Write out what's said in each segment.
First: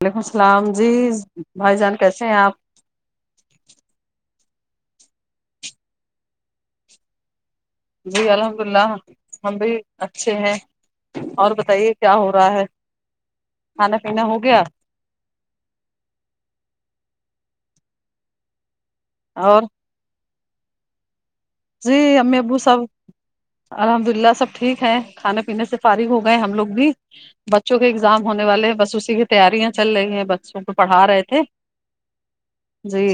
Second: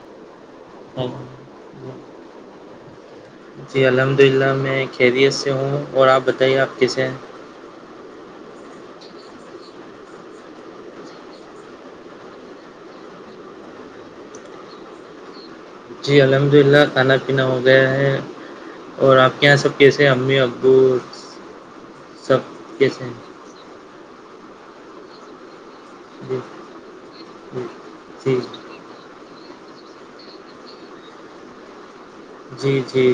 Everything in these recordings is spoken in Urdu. وعلیکم السلام جی بھائی جان کیسے ہیں آپ جی الحمد للہ میں خیریت سے ہوں اور آپ بتائیے آپ کیسے ہیں جی الحمد اللہ ہم بھی اچھے ہیں اور بتائیے کیا ہو رہا ہے کھانا پینا ہو گیا جی الحمد للہ کھانا پینا ہو گیا ہے اور آپ کے یہاں سب کییسے امی ابو جی امی سب ابو ساب کیسے ہیں الحمد للہ سب ٹھیک ہیں کھانے پینے سے فارغ ہو گئے جی ہم لوگ بھی بچوں کے اگزام جی جی ہونے والے بس اسی کے تیاریاں چل رہی ہیں بچوں کو پڑھا رہے تھے جی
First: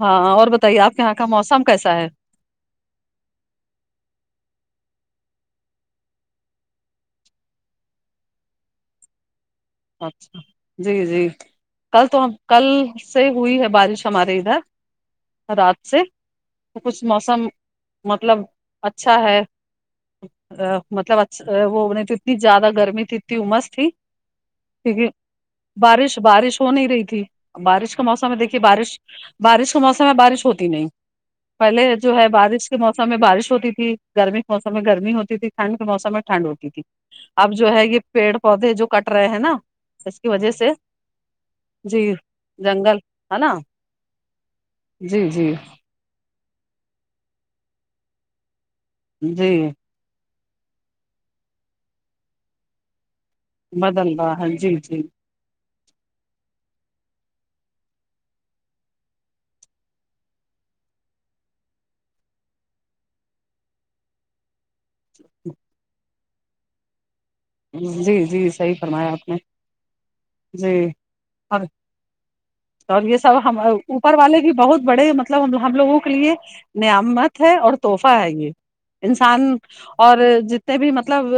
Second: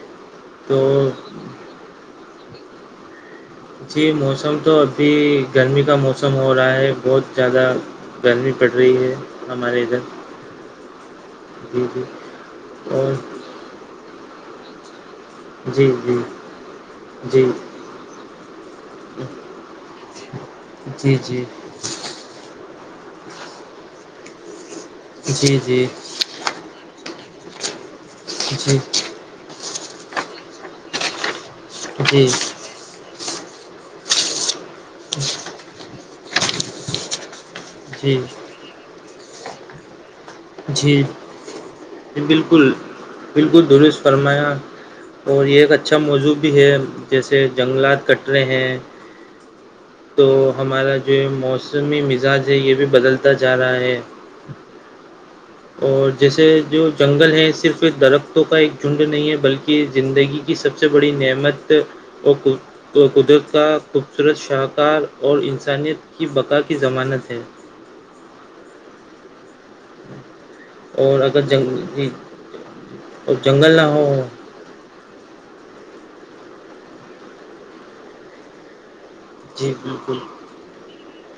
ہاں اور بتائیے تو آپ کے یہاں کا موسم کیسا ہے جی موسم تو ابھی گرمی کا موسم ہو رہا ہے بہت زیادہ گرمی پڑ رہی ہے ہمارے ادھر اچھا جی جی جی جی کل تو ہم کل اور سے ہوئی ہے بارش ہمارے ادھر جی رات سے جی تو کچھ جی موسم مطلب اچھا جی ہے جی مطلب ا وہ [unintelligible] [unintelligible] کیونکہ جی بارش بارش ہو نہیں رہی تھی بارش کا موسم ہے دیکھیے جی جی بارش بارش کا موسم ہے بارش ہوتی نہیں پہلے جو ہے جی بارش کے موسم میں بارش ہوتی تھی گرمی کے موسم میں گرمی ہوتی تھی ٹھنڈ کے موسم میں ٹھنڈ ہوتی تھی اب جو ہے یہ جی پیڑ پودے جو کٹ رہے ہیں نا اس کی وجہ سے جی ج بالکل جنگل ہے نا بالکل درست فرمایا جی اور جی یہ اچا اچھا موضوع بھی ہے جیسے جنگلات کٹرے ہیں جی تو ہمارا جو موسمی مزاج ہے یہ بھی بدلتا جا رہا ہے بدل رہ ہاں جی جی اور جیسے جو جنگل ہے صرف درختوں کا ایک جھنڈ نہیں ہے بلکہ زندگی سب سے بڑی نعمت اور قدرت کا خوبصورت شاہکار اور انسانیت کی بقا کی ضمانت ہے جی جی صحیح فرمایا آپ نے جی اور اگر جنگ ج تو یہ سب ہم اوپر والے بھی بہت بڑے مطلب ہم لوگوں کے لیے نعمت ہے اور تحفہ ہے یہ انسان جی بالکل اور جتنے بھی مطلب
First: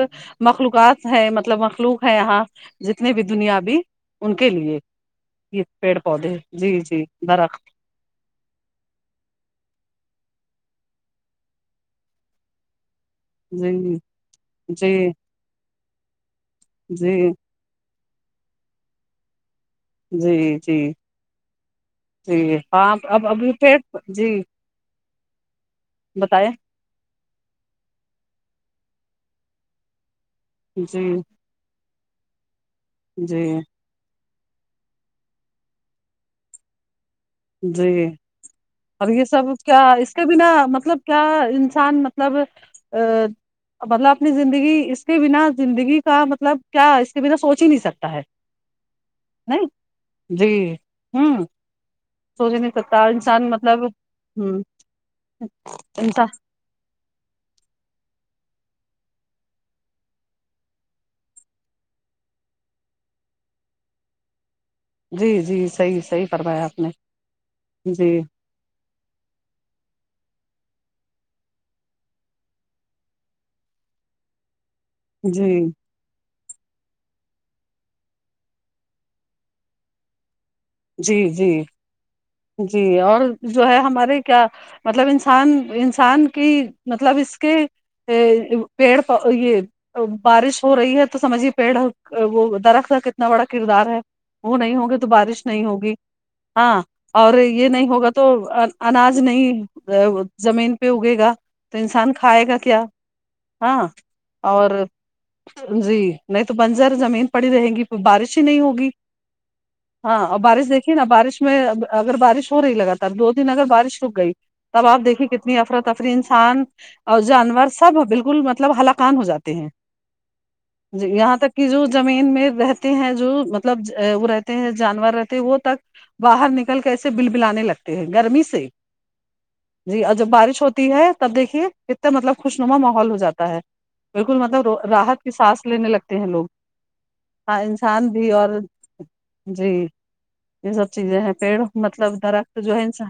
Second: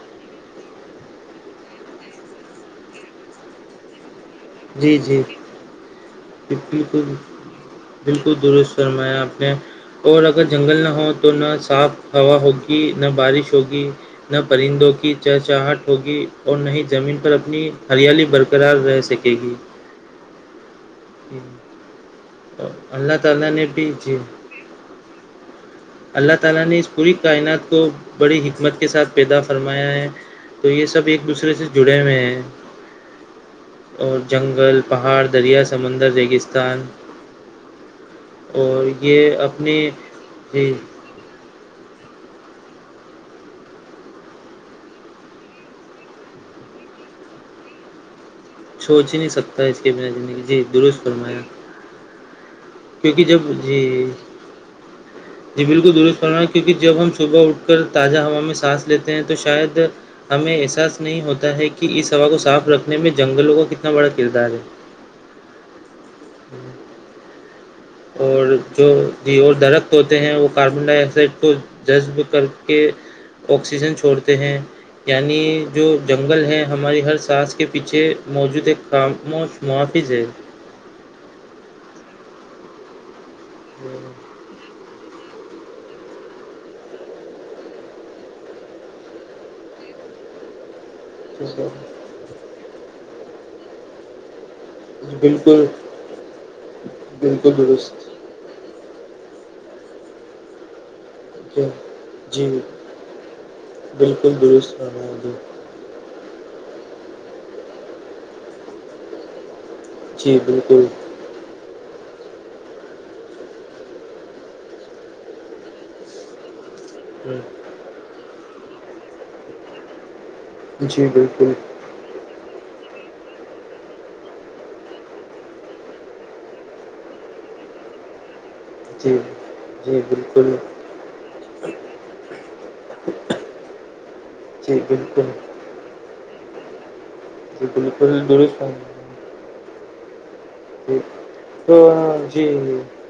مخلوقات ہے مطلب مخلوق ہے یہاں جتنے بھی دنیا بھی ان کے لیے جی جی یہ پیڑ پودے جی جی بالکل درخت بالکل درست سرمایا اپپ نے اور اگر جنگل نہ ہو تو نہ صاف ہوا ہوگی نہ بارش جی ہوگی نہ پرندوں جی کی چہچاہٹ ہوگی اور نہ ہی جی زمین پر اپنی ہریالی برقرار رہ سکے گی جی جی ھمم جی ہاں اب ابھی پٹ جی اللہ بتائیں تعالی نے اس پوری کائنات کو بڑی حکمت کے ساتھ پیدا فرمایا ہے تو یہ سب جی ایک دوسرے سے جڑے ہوئے ہیں جی اور جنگل پہاڑ دریا سمندر ریگستان جی اور یہ سب کیا اس کے بنا جی مطلب کیا انسان مطلب ا [unintelligible] مطلب اپنی زندگی اس کے بنا زندگی کا مطلب کیا اس کے بنا سوچ ہی نہیں سکتا ہے سوچ ہی نہیں سکتا اس کی زندگی جی درست فرمایا سوجے نہیں کیونکہ جب انسان جی مطلب ہ جی بالکل درست انسان کرنا کیونکہ جب ہم صبح اٹھ کر تازہ ہوا میں سانس لیتے ہیں تو شاید ہمیں احساس نہیں ہوتا ہے کہ اس ہوا کو صاف رکھنے میں جنگلوں کا کتنا بڑا کردار ہے جی جی صحیح صحیح فرمایا آپ نے جی اور جو جی اور درخت ہوتے ہیں وہ کاربن ڈائی آکسائڈ کو جذب کر کے آکسیجن چھوڑتے ہیں یعنی جی جو جنگل ہے ہماری ہر سانس کے پیچھے موجود ہے خاموش محافذ ہے جی جی جی اور جو ہے ہمارے کیا مطلب انسان انسان کی مطلب اس کے پیڑ یہ بارش ہو رہی ہے تو سمجھیے پیڑ وہ درخت کا کتنا بڑا کردار ہے وہ نہیں ہوگے تو بارش بالکل نہیں ہوگی ہاں اور بالکل یہ نہیں درست ہوگا تو تو اناج نہیں زمین پہ اگے گا تو انسان کھائے جی گا کیا ہاں بالکل اور درست فرمایا جی جی نہیں تو بنزر زمین پڑی رہیں گی بارش ہی نہیں ہوگی ہاں جی اور بارش بالکل دیکھیے نا بارش میں اگر بارش ہو رہی لگاتار دو دن اگر بارش رک گئی تب آپ دیکھیے کتنی افرتفری انسان اور ہم، جانور سب بالکل مطلب ہلاکان ہو جاتے جی یہاں بالکل تک کہ جو زمین میں رہ ہیں جو مطلب وہ رہتے ہیں جانور رہتے وہ تک باہر نکل کے ایسے بل بلانے لگتے ہیں گرمی سے جی جی اور جب بارش ہوتی ہے تب دیکھیے کتنے مطلب خوشنما ماحول ہو جاتا ہے بالکل مطلب جی راحت کی بالکل سانس لینے لگتے ہیں لوگ ہ جی انسان بالکل بھی درست اور فرمایا جی یہ سب جی چیزیں ہیں پیڑ تو مطلب جی درخت جو جی ہے انسان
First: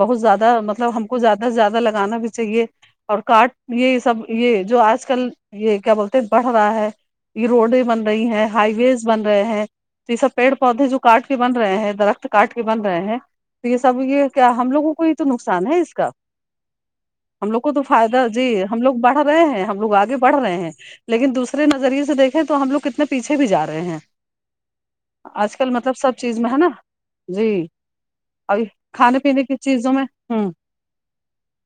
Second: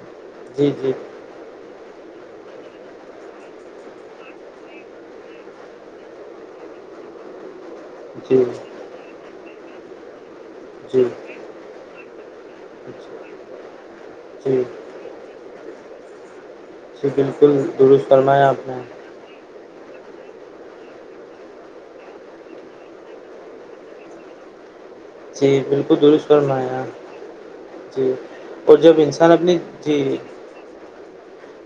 بہت زیادہ جی مطلب ہم کو زیادہ سے زیادہ لگانا بھی چاہیے اور کاٹ یہ سب یہ جو آج کل یہ کیا بولتے ہیں بڑھ رہا ہے یہ روڈیں بن رہی جی ہیں ہائی ویز بن رہے ہیں تو یہ سب پیڑ پودے جو جی کاٹ کے بن رہے ہیں درخت کاٹ کے بن رہے ہیں تو یہ سب یہ کیا جی ہم لوگوں کو تو نقصان ہے اس کا جی ہم بالکل لوگ کو تو درست فائدہ جی فرمایا آپ نے ہم لوگ رہے ہیں ہم لوگ آگے بڑھ رہے ہیں لیکن دوسرے نظریے سے دیکھیں تو ہم لوگ کتنے پیچھے بھی جا رہے ہیں جی آج کل بالکل مطلب سب درست چیز میں کرنا ہے نا ار جی جی اور جب کھانے انسان پینے کی اپنی چیزوں جی میں ہ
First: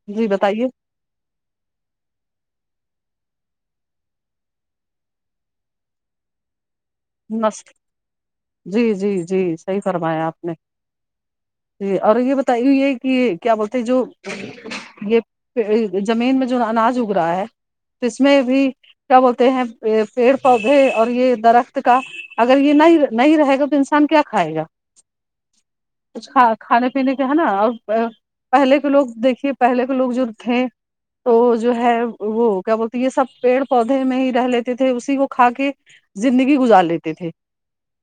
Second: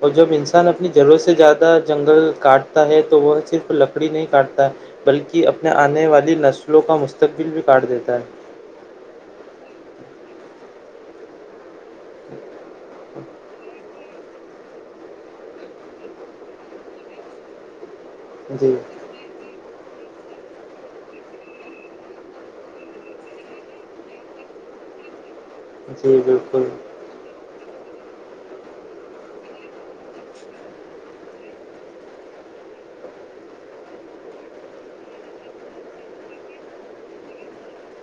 اور جی جب بتائیے انسان اپنی جروں سے زیادہ جنگل کاٹتا ہے تو وہ صرف لکڑی نہیں کاٹتا ہے بلکہ اپنے آنے والی نسلوں کا مستقبل بھی مست کاٹ دیتا ہے جی جی جی صحیح فرمایا آپ نے جی اور یہ بتائی ہوئی ہے کہ کیا بولتے جو یہ زمین میں جو اناج اگ رہا ہے اس میں بھی جی کیا بولتے ہیں پیڑ پودے اور یہ درخت کا اگر یہ نہیں نہیں رہے گا تو انسان کیا کھائے گا جی ہاں بالکل کھانے پینے کا ہے نا اور پہلے کے لوگ دیکھیے پہلے کے لوگ جو تھے تو جو ہے وہ کیا بولتی یہ سب پیڑ پودے میں ہی رہ لیتے تھے اسی کو کھا کے زندگی گزار لیتے تھے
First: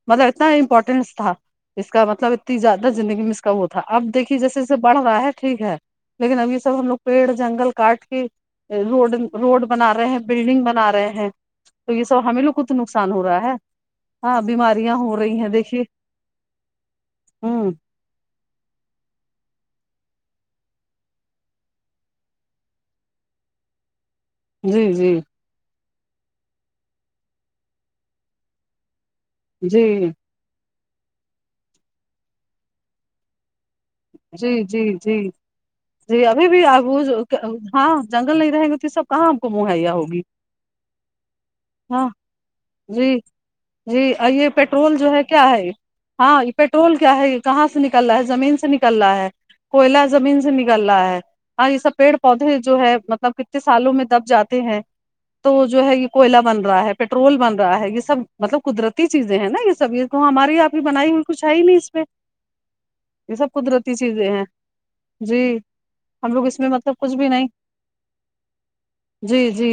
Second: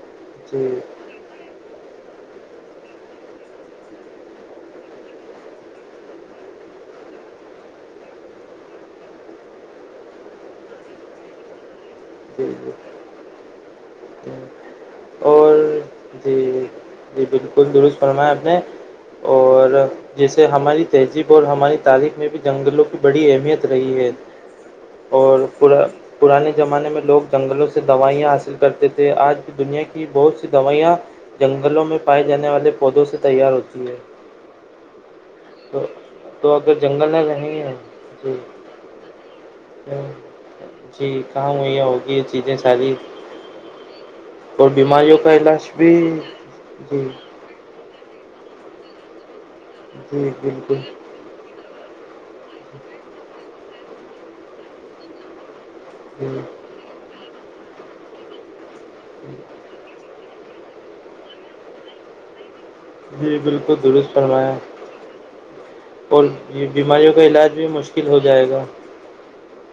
مطلب اتنا جی امپورٹینس تھا اس کا مطلب اتنی زیادہ زندگی میں اس کا وہ تھا اب دیکھیے جیسے جیے بڑھ رہا ہے ٹھیک ہے لیکن اب یہ سب ہم لوگ پیڑ جنگل کاٹ کے روڈ روڈ بنا رہے ہیں بلڈنگ بنا رہے ہیں تو یہ سب ہمیں جی لوگ کو جی تو نقصان ہو رہا ہے جی ہاں بیماریاں ہو رہی ہیں اور دیکھیے جی جی بالکل ہوں درست فرمائیا آپ نے اور جیسے ہماری تہذیب اور ہماری تاریخ میں بھی جنگلوں کی بڑی اہمیت رہی ہے جی جی اور پورا پرانے زمانے میں لوگ جنگلوں سے دوائیاں حاصل کرتے تھے آج دنیا کی جی بہت سی دوائیاں جنگلوں میں پائے جانے والے پودوں سے تیار ہوتی ہیں جی جی جی تو جی ابھی تو بھی اگر اب جنگل نہ رہیں گے ہاں جی جنگل نہیں رہیں گے تو یہ سب کہاں ہم کو مہیا ہوگی جی کہاں وہیا ہاں ہوگی چیزیں ساری جی جی یہ اور پیٹرول جو بیماریوں ہے کا کیا ہے علاج بھی ہاں پیٹرول جی کیا ہے یہ کہاں سے نکل رہا ہے زمین سے نکل رہا ہے کوئلہ جی زمین سے بالکل نکل رہا ہے ہاں یہ سب پیڑ پودے جو ہے مطلب کتنے سالوں میں دب جاتے ہیں تو وہ جو ہے یہ کوئلا جی بن رہا ہے پیٹرول بن رہا ہے یہ سب مطلب قدرتی چیزیں ہیں نا یہ سب یہ تو ہماری آپ ہی بنائی ہوئی کچھ ہے ہی نہیں اس پہ یہ جی سب بالکل قدرتی درست چیزیں ہیں فرمایا جی اور ہم لوگ اس یہ میں مطلب بیماریوں کچھ کا بھی نہیں علاج مشکل ہو جائے گا جی جی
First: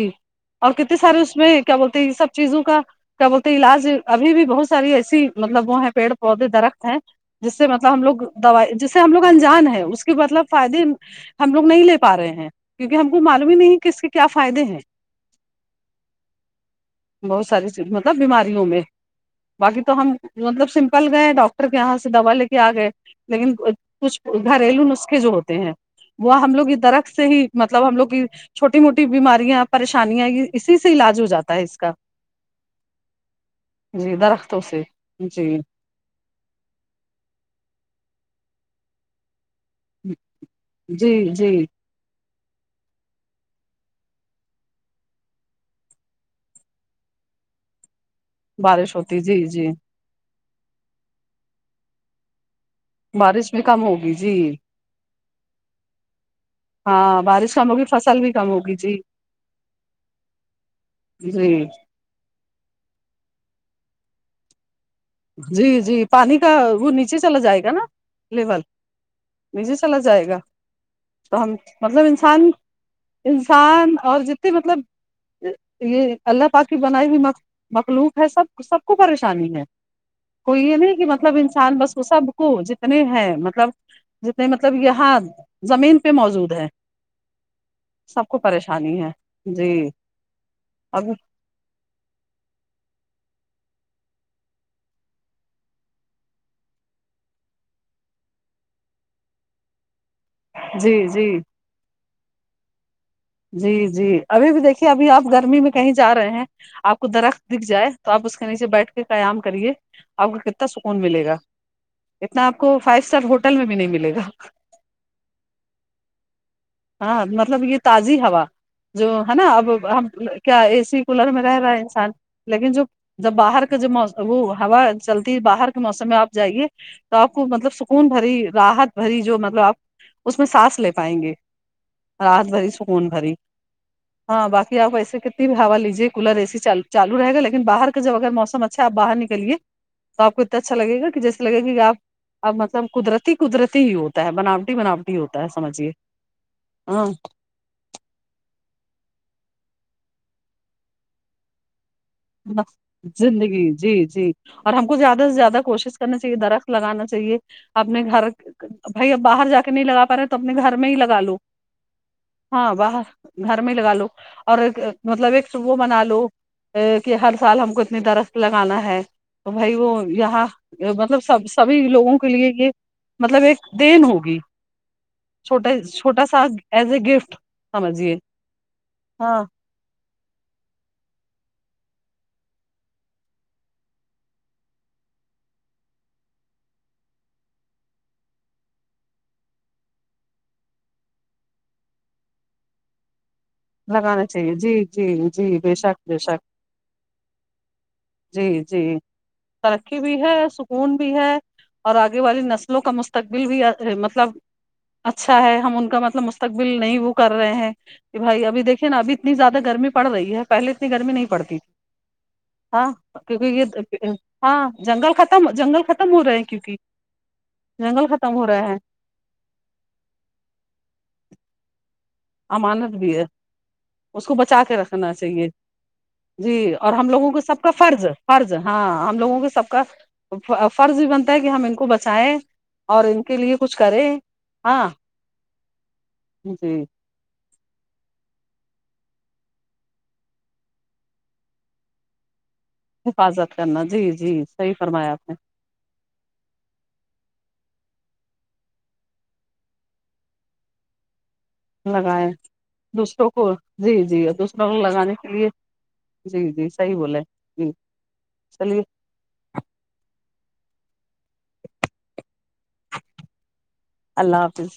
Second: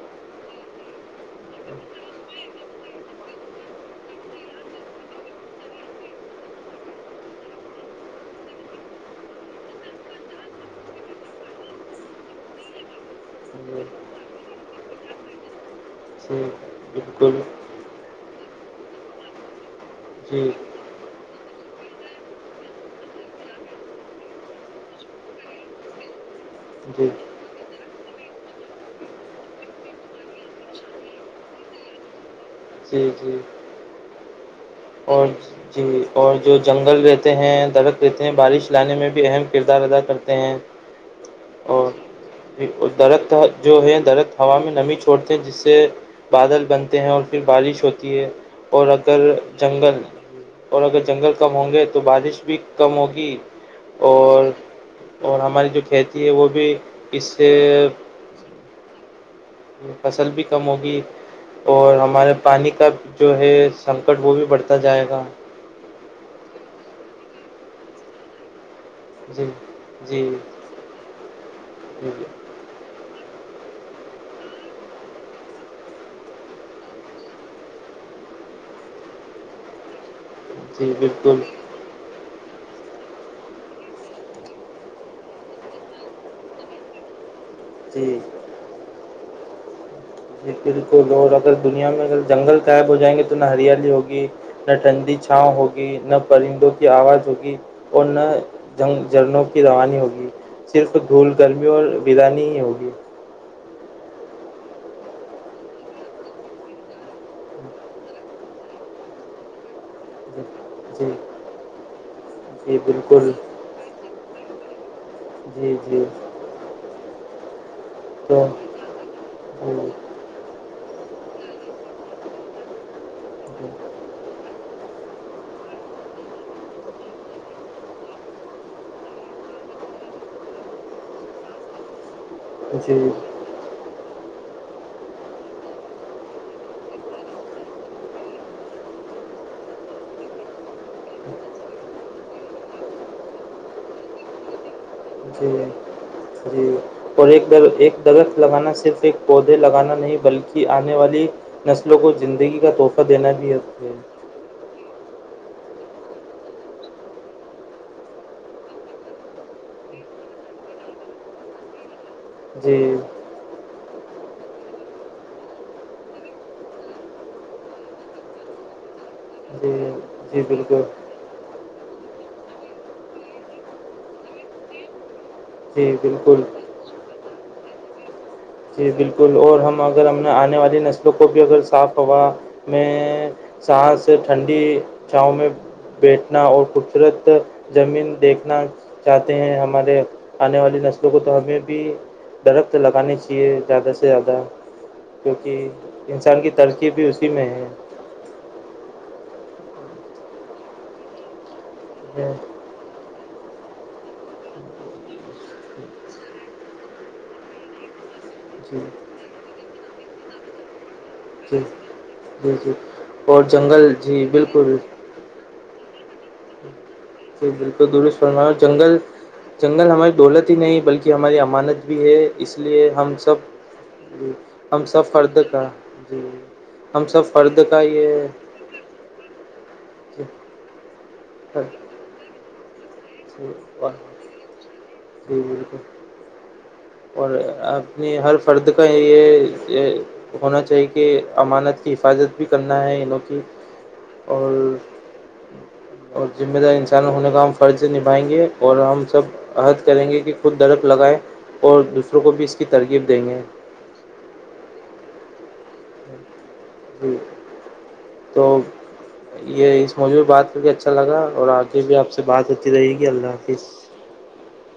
اور کتنے سارے اس میں کیا بولتے یہ سب چیزوں کا کیا بولتے علاج ابھی بھی بہت ساری ایسی مطلب وہ ہیں پیڑ پودے درخت ہیں جس سے مطلب ہم لوگ دوائی جس سے ہم لوگ انجان ہے اس کے مطلب فائدے ہم لوگ نہیں لے پا رہے ہیں کیونکہ ہم کو معلوم ہی نہیں جی کہ اس کے کیا فائدے ہیں [inaudible] [inaudible] بہت سارییز مطلب بیماریوں میں باقی تو ہم جی مطلب سمپل گئے ڈاکٹر کے یہاں سے دوا لے کے آ گئے لیکن کچھ گھریلو نسخے جو ہوتے ہیں وہ ہم لوگ درخت جی سے ہی مطلب ہم لوگ کی چھوٹی موٹی بیماریاں پریشانیاں اسی سے علاج ہو جاتا ہے اس کا جی جی جی درختوں سے اور جی اور جو جنگل رہتے ہیں درخت رہتے ہیں بارش لانے میں بھی اہم کردار ادا کرتے ہیں جی جی اور درخت جو ہے درخت ہوا میں نمی چھوڑتے ہیں جس سے بادل بنتے ہیں اور پھر بارش ہوتی ہے اور بارش ہوتی اگر جی جی جنگل اور اگر جنگل کم ہوں گے تو بارش بھی کم ہوگی بارش بھی کم ہوگی جی اور اور ہماری جو کھیتی ہے وہ بھی اس سے سال بھی کم ہوگی جی فصل بھی کم ہوگی جی اور ہمارے پانی کا جو ہے سنکٹ وہ بھی بڑھتا جائے گا جی جی پانی کا وہ نیچے چلا جائے گا نا لیول جی نیچے چلا جی جائے گا تو ہم مطلب جی انسان انسان اور جتنے مطلب یہ اللہ پاکاکی بنائی ہوئی مخلوق ہے سب سب کو پریشانی ہے کوئی یہ جی نہیں کہ مطلب بالکل انسان بس وہ سب کو جتنے ہیں مطلب جتنے مطلب یہاں زمین پہ موجود ہے جی سب کو پریشانی ہے جی ج بالکل ابھی اور اگر دنیا میں اگر جنگل قائب ہو جائیں گے تو نہ ہریالی ہوگی نہ ٹھنڈی چھاؤ ہوگی نہ پرندوں کی آواز ہوگی اور نہ جن جھرنوں کی رانی ہوگی جی صرف جی دھول گرمی اور بیرانی ہی ہوگی جی جی ابھی بھی دیکھیے ابھی آپ گرمی میں کہیں جا رہے ہیں آپ کو درخت دکھ جائے تو آپ اس کے نیچے بیٹھ کے قیام کریے آپ کو جی کتنا سکون جی ملے گا اتنا آپ جی کو فائیو بالکل اسٹار ہوٹل میں بھی نہیں ملے گا جی جی ہاں مطلب یہ تازی تو ہوا جو ہے نا اب ہم کیا اے سی کولر میں رہ رہا ہے انسان لیکن جو جب باہر کا جو مو وہ ہوا چلتی باہر کے موسم میں آپ جائیے تو آپ کو مطلب سکون بھری راحت بھری جو مطلب آپ اس میں سانس لے پائیں گے رات بھری جی سکون جی بھری [unintelligible] ہاں بقی آپ ایسے کتنی بھی ہوا لیجیے کولر ایےسی چالو رہےا لیکن باہر کا جب اگر موسم اچھا آ باہر نکلیے تو آ کو اتنا اچھا لگےا کہ جیسے لگ گا کہ آپ اب مطلب قدرتی قدرتی ہی ہوتا ہے بناوٹی بناوٹی ہوتا ہے جی سمجھیے جی ہاں اور ایک ایک درخت لگانا صرف ایک پودے لگانا نہیں بلکہ آنے والی نسلوں کو جو زندگی کا تحفہ دینا بھی ہے زندگی ہے جی جی اور ہم کو زیادہ سے زیادہ کوشش کرنی چاہیے درخت لگانا چاہیے اپنے گھر بھائی اب باہر جا کے نہیں لگا پا رہے تو اپنے گھر میں ہی لگا لو ہاں جی باہر گھر میں لگا لو اور ایک مطلب ایک وہ بنا لو کہ ہر سال ہم کو اتنی درخت لگانا ہے تو جی بھائی وہ جی یہاں بالکل مطلب سب سبھی لوگوں کے لیے یہ مطلب ایک دین ہوگی چھوٹا جی چھوٹا سا بالکل ایز اے گفٹ سمجھیے جی بالکل ہاں اور ہم اگر ہم نے آنے والی نسلوں کو بھی اگر صاف ہوا میں سس ٹھنڈی چھاؤں میں بیٹھنا اور خوبصورت زمین دیکھنا چاہتے ہیں ہمارے آنے والی نسلوں کو تو ہمیں بھی درخت لگانی چاہیے زیادہ سے لگانا زیادہ چاہیے جی جی جی کیونکہ بے شک بے شک انسان کی ترجیب بھی اسی میں ہے جی جی ترقی بھی ہے سکون بھی ہے اور آگے جی والی نسل لو کا مستقبل بھی مطلب اچھا ہے ہم ان کا مطلب مستقبل نہیں وہ کر رہے ہیں بھائی جی ابھییکے نا اب اتنی زیادہ گرمی پڑ رہی ہے پہل اتنی گرمی نہیں پڑتی تھی جی جی ہاں اور کیونکہ جنگل یہ جی ہاں بالکل جنگل ختم جنگل ختم ہو رہے ہیں کیونکہ جی بالکل جنگل درست ختم ہو فرما رہے ہیں جنگل جنگل ہماری دولت ہی نہیں بلکہ ہماری امانت بھی ہے اس لیے امانت ہم بھی ہے سب اس جی کو بچا کے ہم سب رکھنا فرد چاہیے کا جی اور ہم لوگوں سب کو فرد کا فرض یہ فرض ہاں ہم لوگوں کے سب کا جی فرض بھی بنتا ہے کہ ہم ان کو بچائیں اور ان کے لیے کچھ کریں ہاں جی جی اور اپنی ہر فرد کا یہ ہونا چاہیے کہ امانت کی حفاظت بھی کرنا ہے انہوں کی حفاظت کرنا جی جی اور صحیح فرمایا آپ اور ذمہ دار انسان ہونے کا ہم فرض نبھائیں گے اور ہم سب عہد کریں گے کہ خود درخ لگائے لگائے دوسروں گے کو جی جی دوسروں کو لگانے کے لیے جی جی صحیح بولے جی تو چلیے یہ اس مجے بھی بات کر کے اچھا لگا اور آگے بھی آپ سے بات ہوتی رہے گی اللہ حافظ اللہ حافظ